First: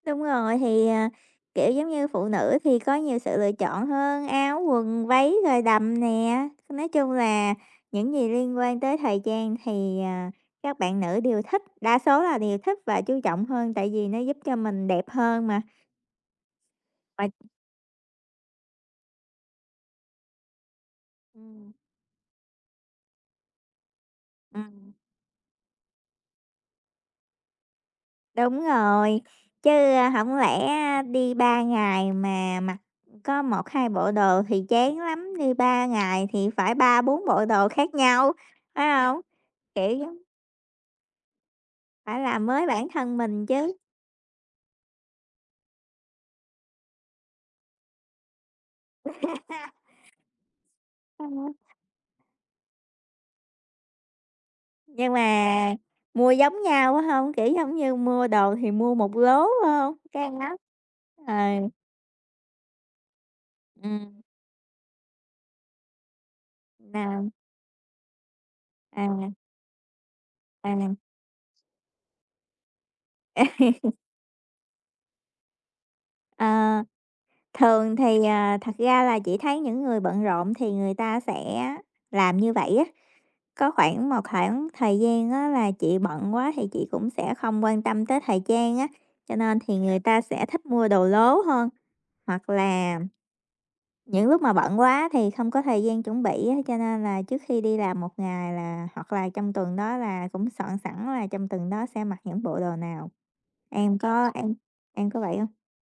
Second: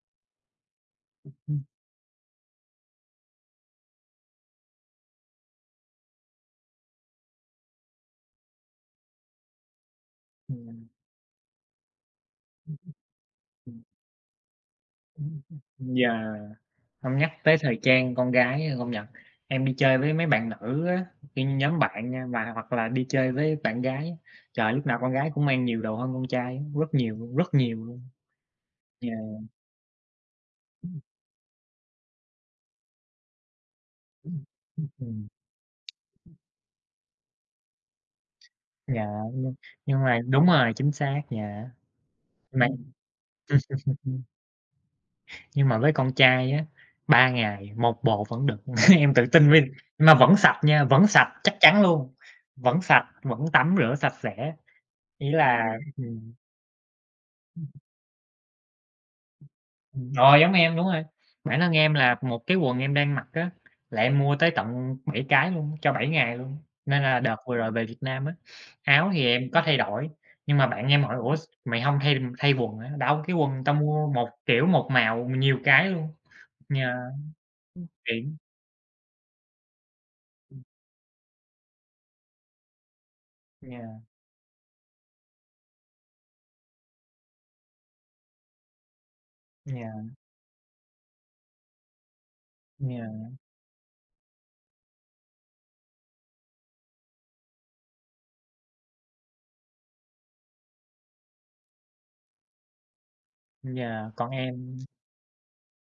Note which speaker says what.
Speaker 1: Đúng rồi, thì, ờ,
Speaker 2: Ừm hưm.
Speaker 1: kiểu, giống như phụ nữ thì có nhiều sự lựa chọn hơn, áo, quần, váy rồi đầm nè. Nói chung là những gì liên quan tới thời trang thì, ờ, các
Speaker 2: Ừm.
Speaker 1: bạn nữ đều thích, đa số là đều
Speaker 2: Ừm
Speaker 1: thích
Speaker 2: hưm.
Speaker 1: và chú trọng hơn
Speaker 2: Ừm.
Speaker 1: tại vì nó giúp cho mình đẹp
Speaker 2: Ừm
Speaker 1: hơn mà.
Speaker 2: hưm. Yeah. Hông nhắc
Speaker 1: Uầy.
Speaker 2: tới thời trang con gái, a, công nhận, em đi chơi với mấy bạn nữ á, cái
Speaker 1: Ừm.
Speaker 2: nhóm bạn nha và hoặc là đi chơi với bạn gái, trời, lúc
Speaker 1: Ừm.
Speaker 2: nào con gái cũng mang nhiều đồ hơn con trai á, rất nhiều luôn, rất nhiều luôn.
Speaker 1: Đúng
Speaker 2: Yeah.
Speaker 1: rồi. Chứ, ơ, hổng lẽ,
Speaker 2: Ừm.
Speaker 1: a, đi 3 ngày mà mặc có 1-2 bộ đồ
Speaker 2: Ừm.
Speaker 1: thì
Speaker 2: Ừm
Speaker 1: chán
Speaker 2: hưm.
Speaker 1: lắm, đi 3 ngày thì phải 3-4 bộ đồ khác nhau, phải
Speaker 2: Dạ,
Speaker 1: hông?
Speaker 2: nhưng
Speaker 1: Kiểu
Speaker 2: nhưng mà
Speaker 1: giống
Speaker 2: đúng rồi, chính xác, dạ.
Speaker 1: phải làm
Speaker 2: Mà
Speaker 1: mới bản thân mình chứ.
Speaker 2: nhưng mà với con trai á, 3 ngày 1 bộ vẫn được. Em tự tin với mà vẫn sạch nha, vẫn
Speaker 1: Ta
Speaker 2: sạch,
Speaker 1: nói
Speaker 2: chắc chắn luôn, vẫn sạch, vẫn tắm rửa sạch sẽ.
Speaker 1: Nhưng
Speaker 2: Ý
Speaker 1: mà
Speaker 2: là
Speaker 1: mua
Speaker 2: ừm.
Speaker 1: giống nhau quá hông, kiểu,
Speaker 2: Ừm.
Speaker 1: giống như mua đồ thì mua một lố, phải hông?
Speaker 2: Ừm hưm, rồi
Speaker 1: Gan
Speaker 2: giống
Speaker 1: lắm.
Speaker 2: em, đúng rồi. Bản
Speaker 1: Ừ.
Speaker 2: thân em là 1 cái quần em đang mặc á, là em
Speaker 1: Ừm.
Speaker 2: mua tới tận 7 cái luôn, cho 7 ngày luôn. Nên là
Speaker 1: À.
Speaker 2: đợt vừa rồi về Việt Nam á, áo thì
Speaker 1: À.
Speaker 2: em có thay đổi, nhưng mà bạn
Speaker 1: À.
Speaker 2: em hỏi: "Ủa, s mày hông thay thay quần hả?" Đâu, cái quần tao mua 1 kiểu, 1 màu nhiều cái luôn.
Speaker 1: Ờ.
Speaker 2: Yeah. Ưm,
Speaker 1: Thường thì,
Speaker 2: tiện.
Speaker 1: à, thật ra là chị thấy những người bận rộn
Speaker 2: Ừm.
Speaker 1: thì người ta sẽ làm như vậy á. Có
Speaker 2: Yeah.
Speaker 1: khoảng một khoảng thời gian á là chị bận quá thì chị cũng sẽ không quan tâm tới thời trang á, cho nên thì người
Speaker 2: Yeah.
Speaker 1: ta sẽ thích mua đồ lố hơn. Hoặc là
Speaker 2: Yeah.
Speaker 1: những lúc mà bận quá thì không có thời gian chuẩn bị á cho nên là trước khi đi làm 1 ngày là hoặc là trong tuần đó là cũng soạn sẵn là trong tuần đó sẽ mặc những bộ đồ nào. Em
Speaker 2: Yeah, còn
Speaker 1: có em
Speaker 2: em
Speaker 1: em có vậy hông?